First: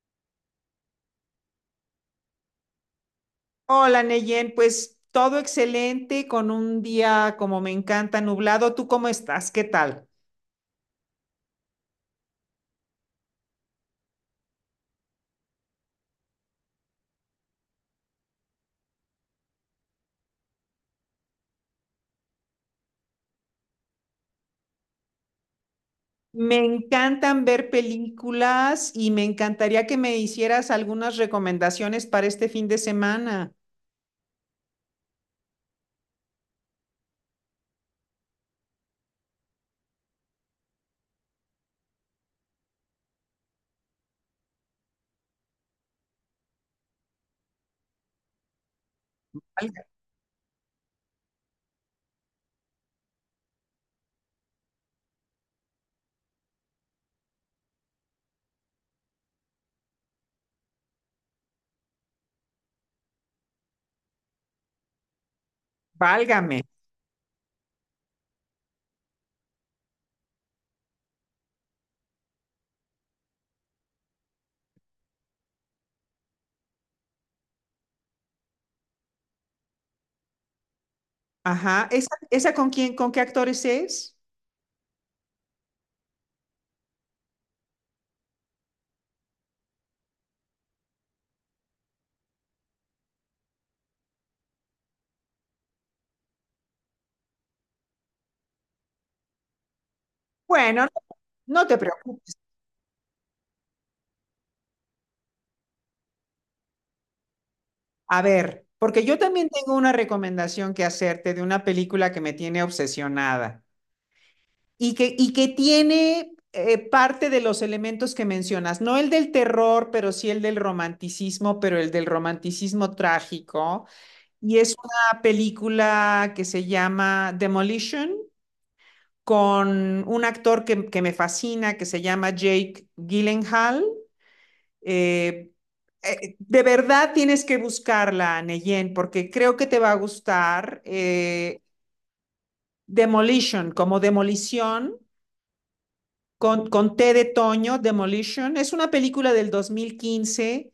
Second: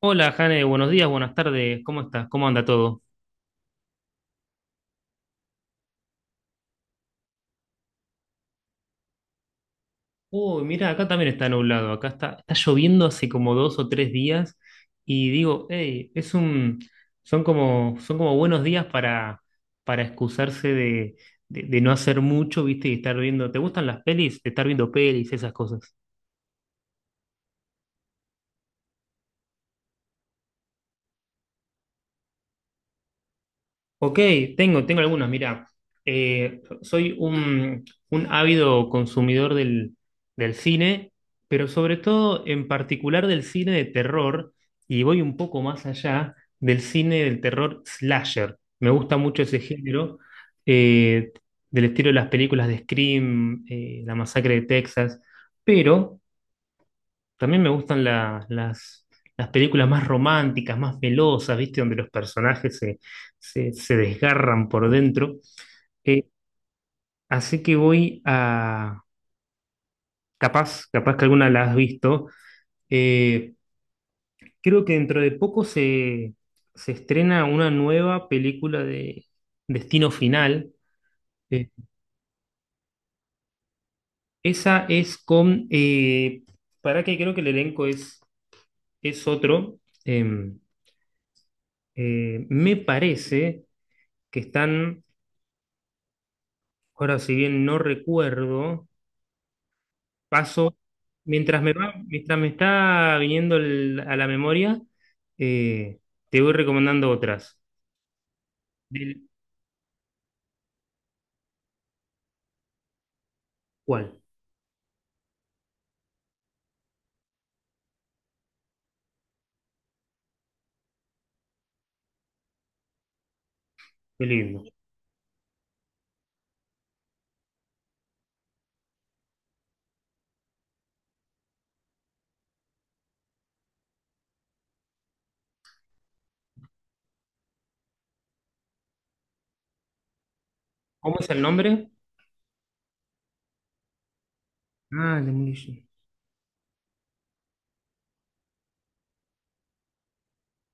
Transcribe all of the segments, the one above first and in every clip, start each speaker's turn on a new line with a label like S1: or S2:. S1: Hola, Jane, buenos días, buenas tardes, ¿cómo estás? ¿Cómo anda todo?
S2: Hola, Neyen, pues todo excelente, con un día como me encanta, nublado. ¿Tú cómo estás? ¿Qué tal?
S1: Uy, mira, acá también está nublado, acá está lloviendo hace como 2 o 3 días y digo, hey, son como buenos días para excusarse de no hacer mucho, ¿viste? Y estar viendo, ¿te gustan las pelis? De estar viendo pelis, esas cosas.
S2: Me encantan ver películas y me encantaría que me hicieras algunas recomendaciones para este fin de semana.
S1: Ok, tengo algunos. Mira, soy un ávido consumidor del cine, pero sobre todo en particular del cine de terror, y voy un poco más allá del cine del terror slasher. Me gusta mucho ese
S2: Valga-
S1: género, eh, del estilo de las películas de Scream, La Masacre de Texas, pero también me gustan las películas más románticas, más velosas, ¿viste? Donde los personajes se desgarran por dentro. Eh,
S2: Válgame.
S1: así que Capaz que alguna la has visto. Eh, Creo que dentro de poco se estrena una nueva película de Destino Final. Eh,
S2: Ajá. ¿Esa con quién, con qué actores es?
S1: esa es con... para que creo que el elenco es otro. Em, me parece que Ahora, si bien no recuerdo, paso,
S2: Bueno,
S1: mientras
S2: no
S1: me
S2: te
S1: va-
S2: preocupes.
S1: mientras me está viniendo a la memoria, eh, te voy recomendando otras.
S2: A ver, porque yo
S1: Del,
S2: también tengo una recomendación que hacerte de una película que me tiene obsesionada.
S1: ¿Cuál?
S2: Y que tiene parte de los elementos que mencionas, no el del terror, pero sí el del romanticismo, pero el del romanticismo trágico.
S1: Qué
S2: Y
S1: lindo.
S2: es una película que se llama Demolition con un actor que me fascina, que se llama Jake Gyllenhaal. Eh, de verdad tienes que buscarla, Neyen, porque creo que te va a gustar.
S1: ¿Cómo es el
S2: eh,
S1: nombre?
S2: Demolition, como demolición,
S1: Ah, Demolition.
S2: con T de Toño, Demolition. Es una película del 2015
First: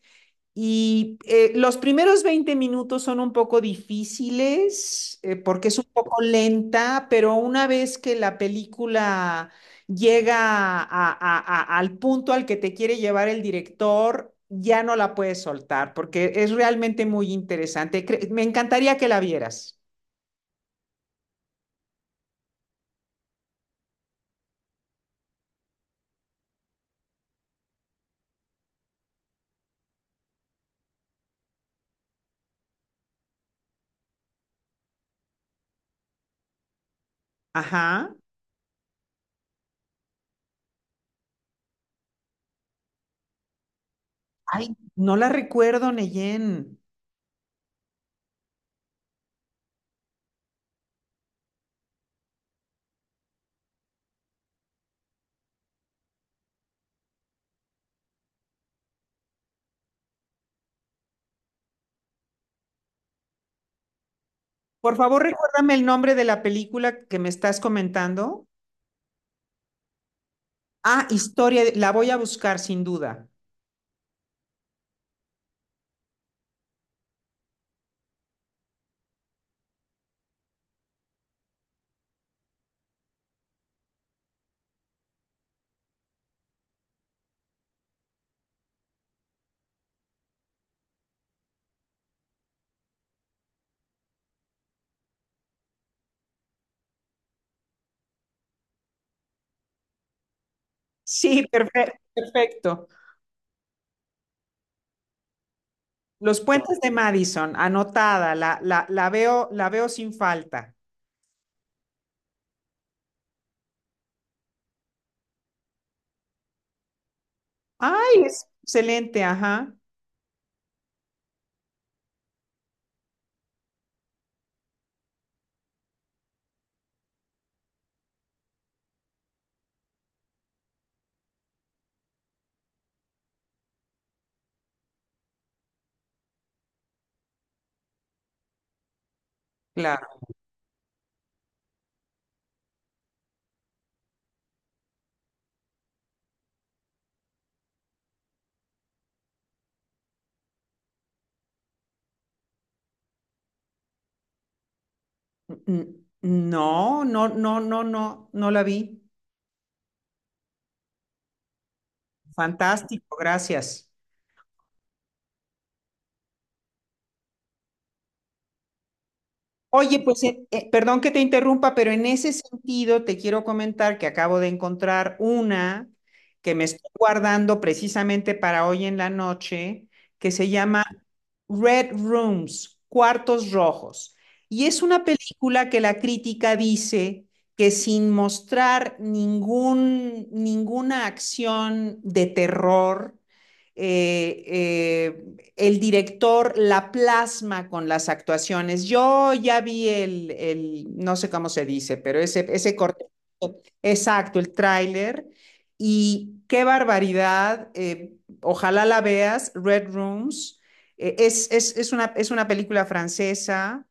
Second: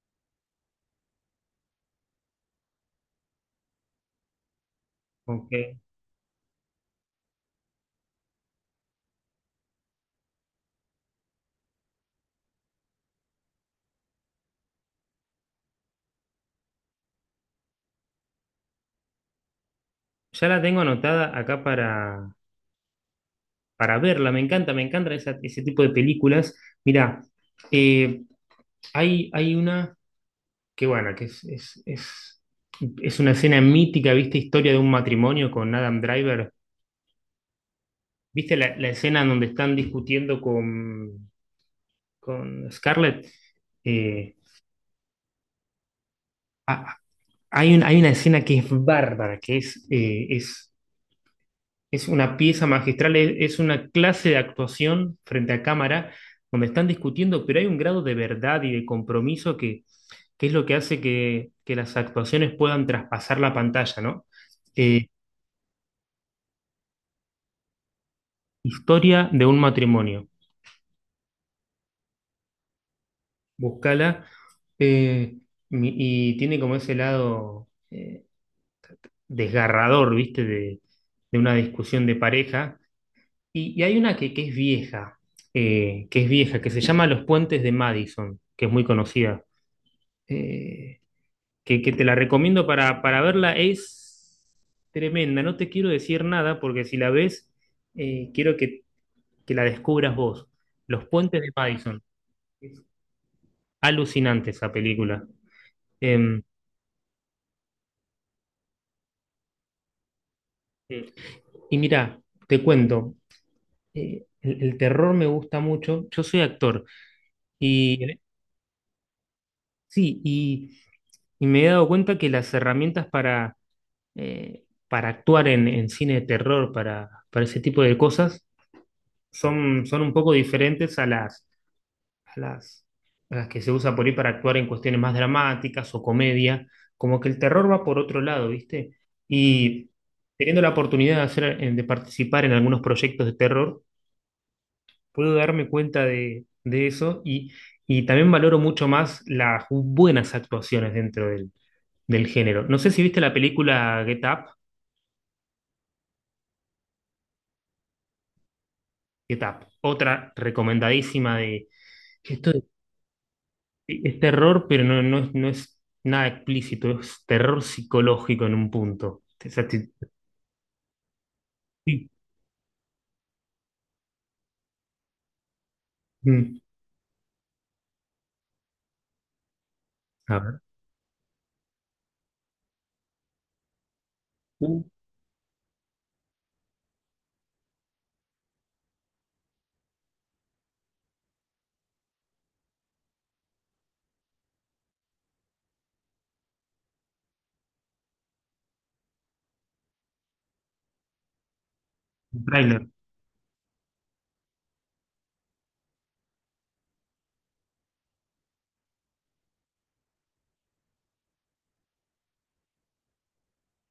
S2: y los primeros 20 minutos son un poco difíciles porque es
S1: Ok.
S2: un poco lenta, pero una vez que la película llega al punto al que te quiere llevar el director, ya no la puedes soltar porque es realmente muy interesante. Me encantaría que la vieras.
S1: Ya la tengo anotada acá para verla. Me encanta ese tipo de películas. Mirá, eh, hay una que, bueno, que es una escena mítica, ¿viste? Historia de un matrimonio con Adam Driver.
S2: Ajá.
S1: ¿Viste la escena en donde están discutiendo con Scarlett? Eh,
S2: Ay, no la recuerdo, Neyen.
S1: ha- hay una escena que es bárbara, que es una pieza magistral, es una clase de actuación frente a cámara, donde están discutiendo, pero hay un grado de verdad y de compromiso que es lo que hace que las actuaciones puedan traspasar la pantalla, ¿no?
S2: Por
S1: Eh,
S2: favor, recuérdame el nombre de la película que me estás comentando.
S1: historia de un matrimonio.
S2: Ah, la voy a buscar sin duda.
S1: Búscala. eh, y tiene como ese lado, desgarrador, ¿viste? De una discusión de pareja. Y hay una que es vieja, que se llama Los Puentes de Madison, que es muy conocida, eh, que te la recomiendo para verla. Es tremenda, no te quiero decir nada porque si la ves, quiero que la descubras vos. Los Puentes
S2: Sí,
S1: de
S2: perfecto,
S1: Madison. Es
S2: perfecto.
S1: alucinante esa película.
S2: Los
S1: Em,
S2: puentes de Madison, anotada, la veo sin falta.
S1: y mira, te cuento, el terror me gusta mucho. Yo soy actor y
S2: Ay, es excelente, ajá.
S1: sí, y me he dado cuenta que las herramientas para actuar en cine de terror, para ese tipo de cosas, son un poco diferentes a a las, las que se usa por ahí para actuar en cuestiones más dramáticas o comedia. Como que el terror va por otro lado, ¿viste? Y
S2: Claro.
S1: teniendo la oportunidad de hacer, de participar en algunos proyectos de terror, puedo darme cuenta de eso y también valoro mucho más las buenas actuaciones dentro del género. No sé si viste la película Get Up.
S2: No, no, no, no, no, no la vi.
S1: Otra recomendadísima de esto. es,
S2: Fantástico, gracias.
S1: es terror, pero no, no es nada explícito, es terror psicológico en un punto. O sea,
S2: Oye, pues perdón que te interrumpa, pero en
S1: sí,
S2: ese sentido te quiero comentar que acabo de encontrar una que
S1: mm.
S2: me estoy guardando precisamente para hoy en la noche, que
S1: A
S2: se
S1: ver,
S2: llama Red Rooms, Cuartos Rojos. Y
S1: uh,
S2: es una película que la crítica dice que sin mostrar ninguna acción de terror, eh, eh, el director la plasma con las actuaciones. Yo ya vi el no sé cómo se dice, pero
S1: un
S2: ese
S1: tráiler,
S2: corte, exacto, el tráiler, y qué barbaridad, ojalá la veas, Red Rooms, es, una, es una película francesa,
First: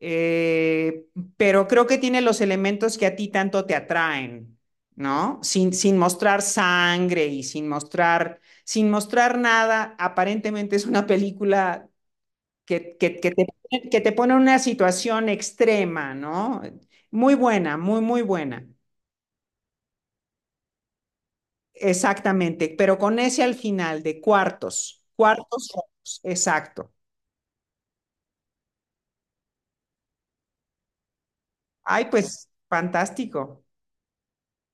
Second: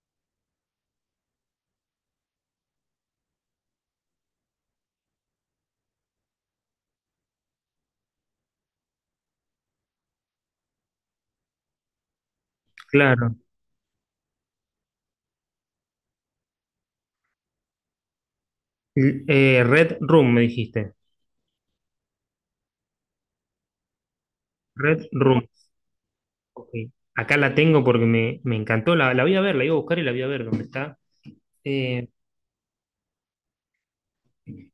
S2: eh, pero creo que tiene los elementos que a ti tanto te atraen, ¿no? Sin mostrar sangre y sin mostrar sin mostrar nada, aparentemente es una película
S1: claro.
S2: que te pone en una situación extrema, ¿no? Muy buena, muy, muy buena.
S1: Red Room, me dijiste.
S2: Exactamente, pero con ese al final de cuartos,
S1: Red Room.
S2: cuartos rojos,
S1: Ok.
S2: exacto.
S1: Acá la tengo porque me encantó. La voy a ver, la iba a buscar y la voy a ver dónde está. Eh,
S2: Ay, pues fantástico.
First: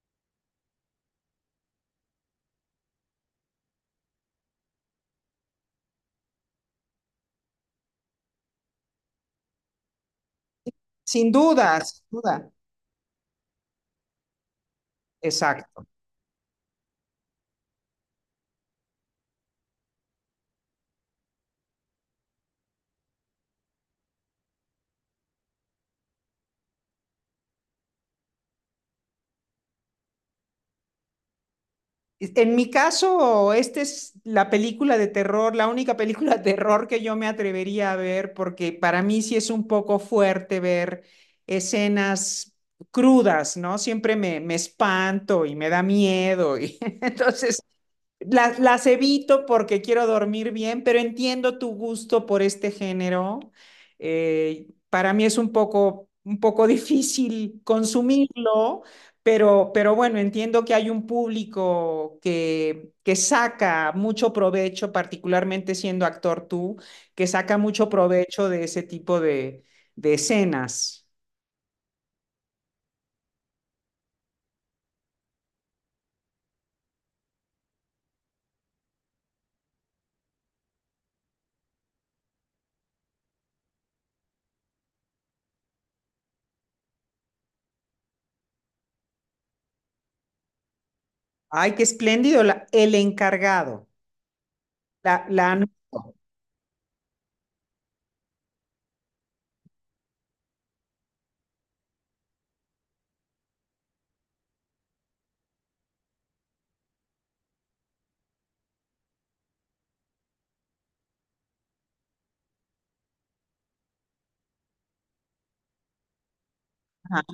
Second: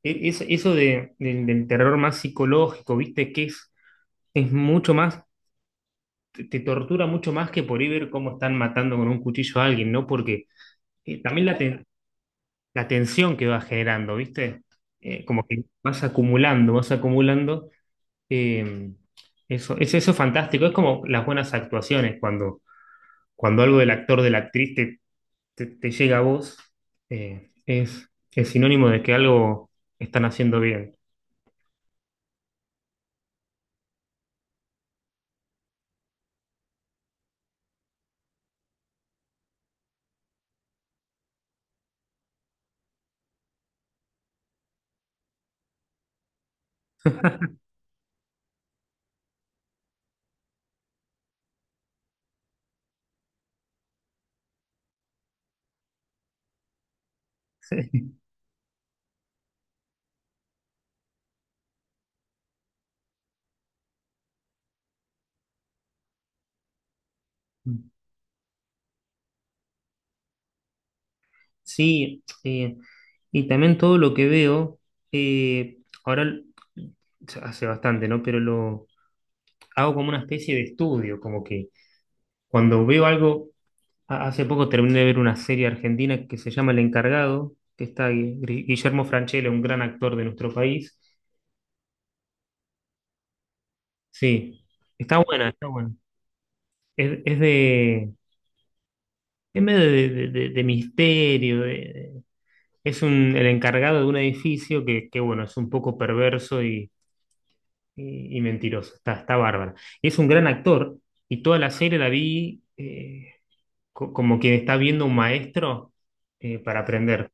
S1: eso del terror más psicológico, ¿viste? Que es mucho más. Te tortura mucho más que por ir ver cómo están matando con un cuchillo a alguien, ¿no? Porque
S2: Sin
S1: también la,
S2: duda,
S1: ten-
S2: sin duda,
S1: la tensión que va generando, ¿viste? Como que
S2: exacto.
S1: vas acumulando, vas acumulando. eh, eso es fantástico. Es como las buenas actuaciones, cuando algo del actor, de la actriz te llega a vos, es sinónimo de que algo están haciendo bien.
S2: En mi caso, esta es la película de terror, la única película de terror que yo me atrevería a ver, porque para mí sí es un poco fuerte ver escenas crudas, ¿no? Siempre me espanto y me da miedo. Y entonces, las evito porque quiero dormir bien, pero entiendo tu gusto por este género. Para mí es un poco difícil consumirlo, pero bueno, entiendo que hay un público que saca mucho provecho, particularmente siendo actor tú, que saca mucho provecho de ese tipo de escenas.
S1: Sí, y también todo lo que veo, eh, ahora l- hace bastante, ¿no? Pero lo hago como una especie de estudio, como que cuando veo algo, hace poco terminé de ver una serie argentina que se llama El Encargado, que está Guillermo Francella, un gran actor de nuestro país.
S2: Ay, qué espléndido, el encargado,
S1: Sí, está buena,
S2: la
S1: está buena.
S2: anoto.
S1: Es de, es medio de misterio. De- el encargado de un edificio que, bueno, es un poco perverso y mentiroso. Está bárbara. Es un gran actor y toda la serie la vi, como quien está viendo un maestro, para aprender.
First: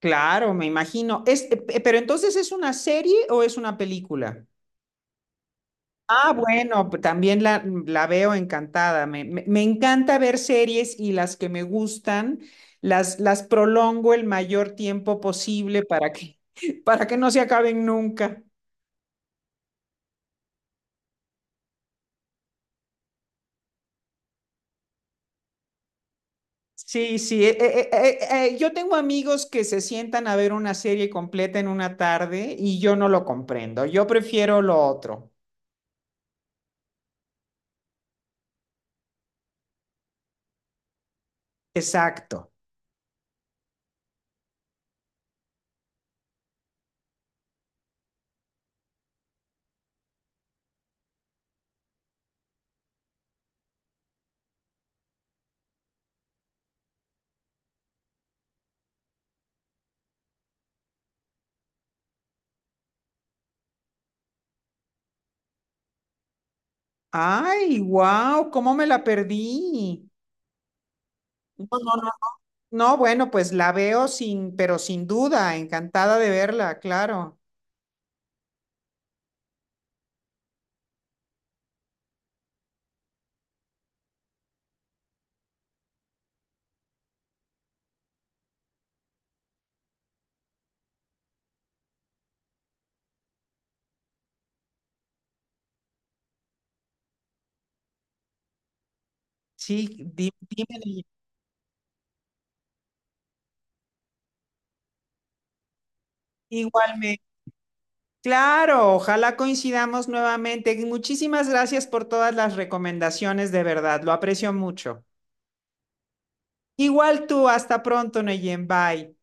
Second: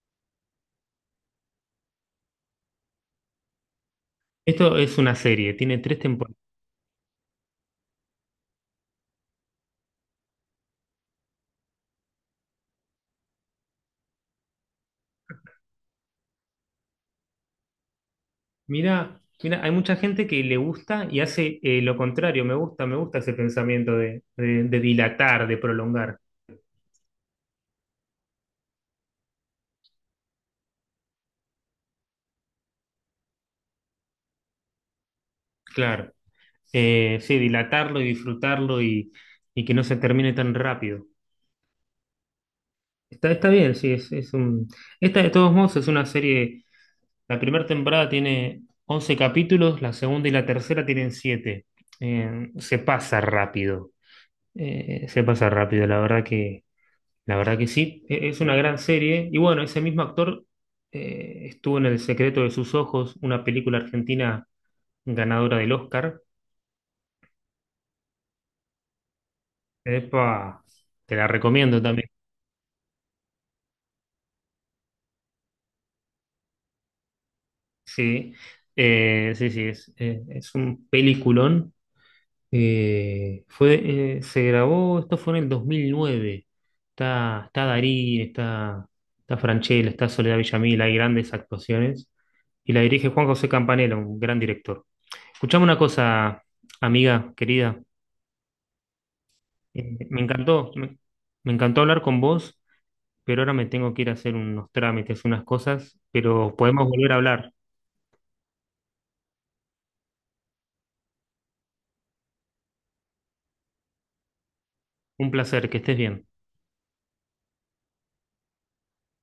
S2: Claro, me imagino. Es, pero entonces, ¿es una serie o es una película?
S1: Esto es una serie, tiene tres
S2: Ah,
S1: temporadas.
S2: bueno, también la veo encantada. Me encanta ver series y las que me gustan, las prolongo el mayor tiempo posible para que, para que no se acaben nunca.
S1: Mira, mira, hay mucha gente que le gusta y hace, lo contrario. Me gusta ese pensamiento de dilatar, de prolongar.
S2: Sí, sí. Yo tengo amigos que se sientan a ver una serie completa en una tarde y yo no lo comprendo. Yo prefiero lo otro.
S1: Claro. Sí, dilatarlo y disfrutarlo, y que no se termine tan rápido.
S2: Exacto.
S1: Está bien, sí, Esta de todos modos es una serie. La primera temporada tiene 11 capítulos, la segunda y la tercera tienen 7. Se pasa rápido. Se pasa rápido, la verdad que sí. Es una gran serie. Y bueno, ese mismo actor, estuvo en El secreto de sus ojos, una película argentina ganadora del Oscar.
S2: Ay, wow, ¿cómo me la perdí?
S1: Epa, te la
S2: No,
S1: recomiendo
S2: no,
S1: también.
S2: no. No, bueno, pues la veo sin, pero sin duda, encantada de verla, claro.
S1: Sí. Sí, sí, es un peliculón. Se grabó, esto fue en el 2009. Está Darín, está Francella, está Soledad Villamil, hay grandes actuaciones. Y la dirige Juan José Campanella, un gran director. Escuchame una cosa, amiga querida.
S2: Sí,
S1: Me
S2: dime
S1: encantó,
S2: de
S1: me,
S2: ella.
S1: me encantó hablar con vos, pero ahora me tengo que ir a hacer unos trámites, unas cosas, pero podemos volver a
S2: Igualmente.
S1: hablar.
S2: Claro, ojalá coincidamos nuevamente. Muchísimas gracias por todas las recomendaciones, de verdad, lo aprecio mucho.
S1: Un placer, que estés bien.
S2: Igual tú, hasta pronto, Neyen, bye.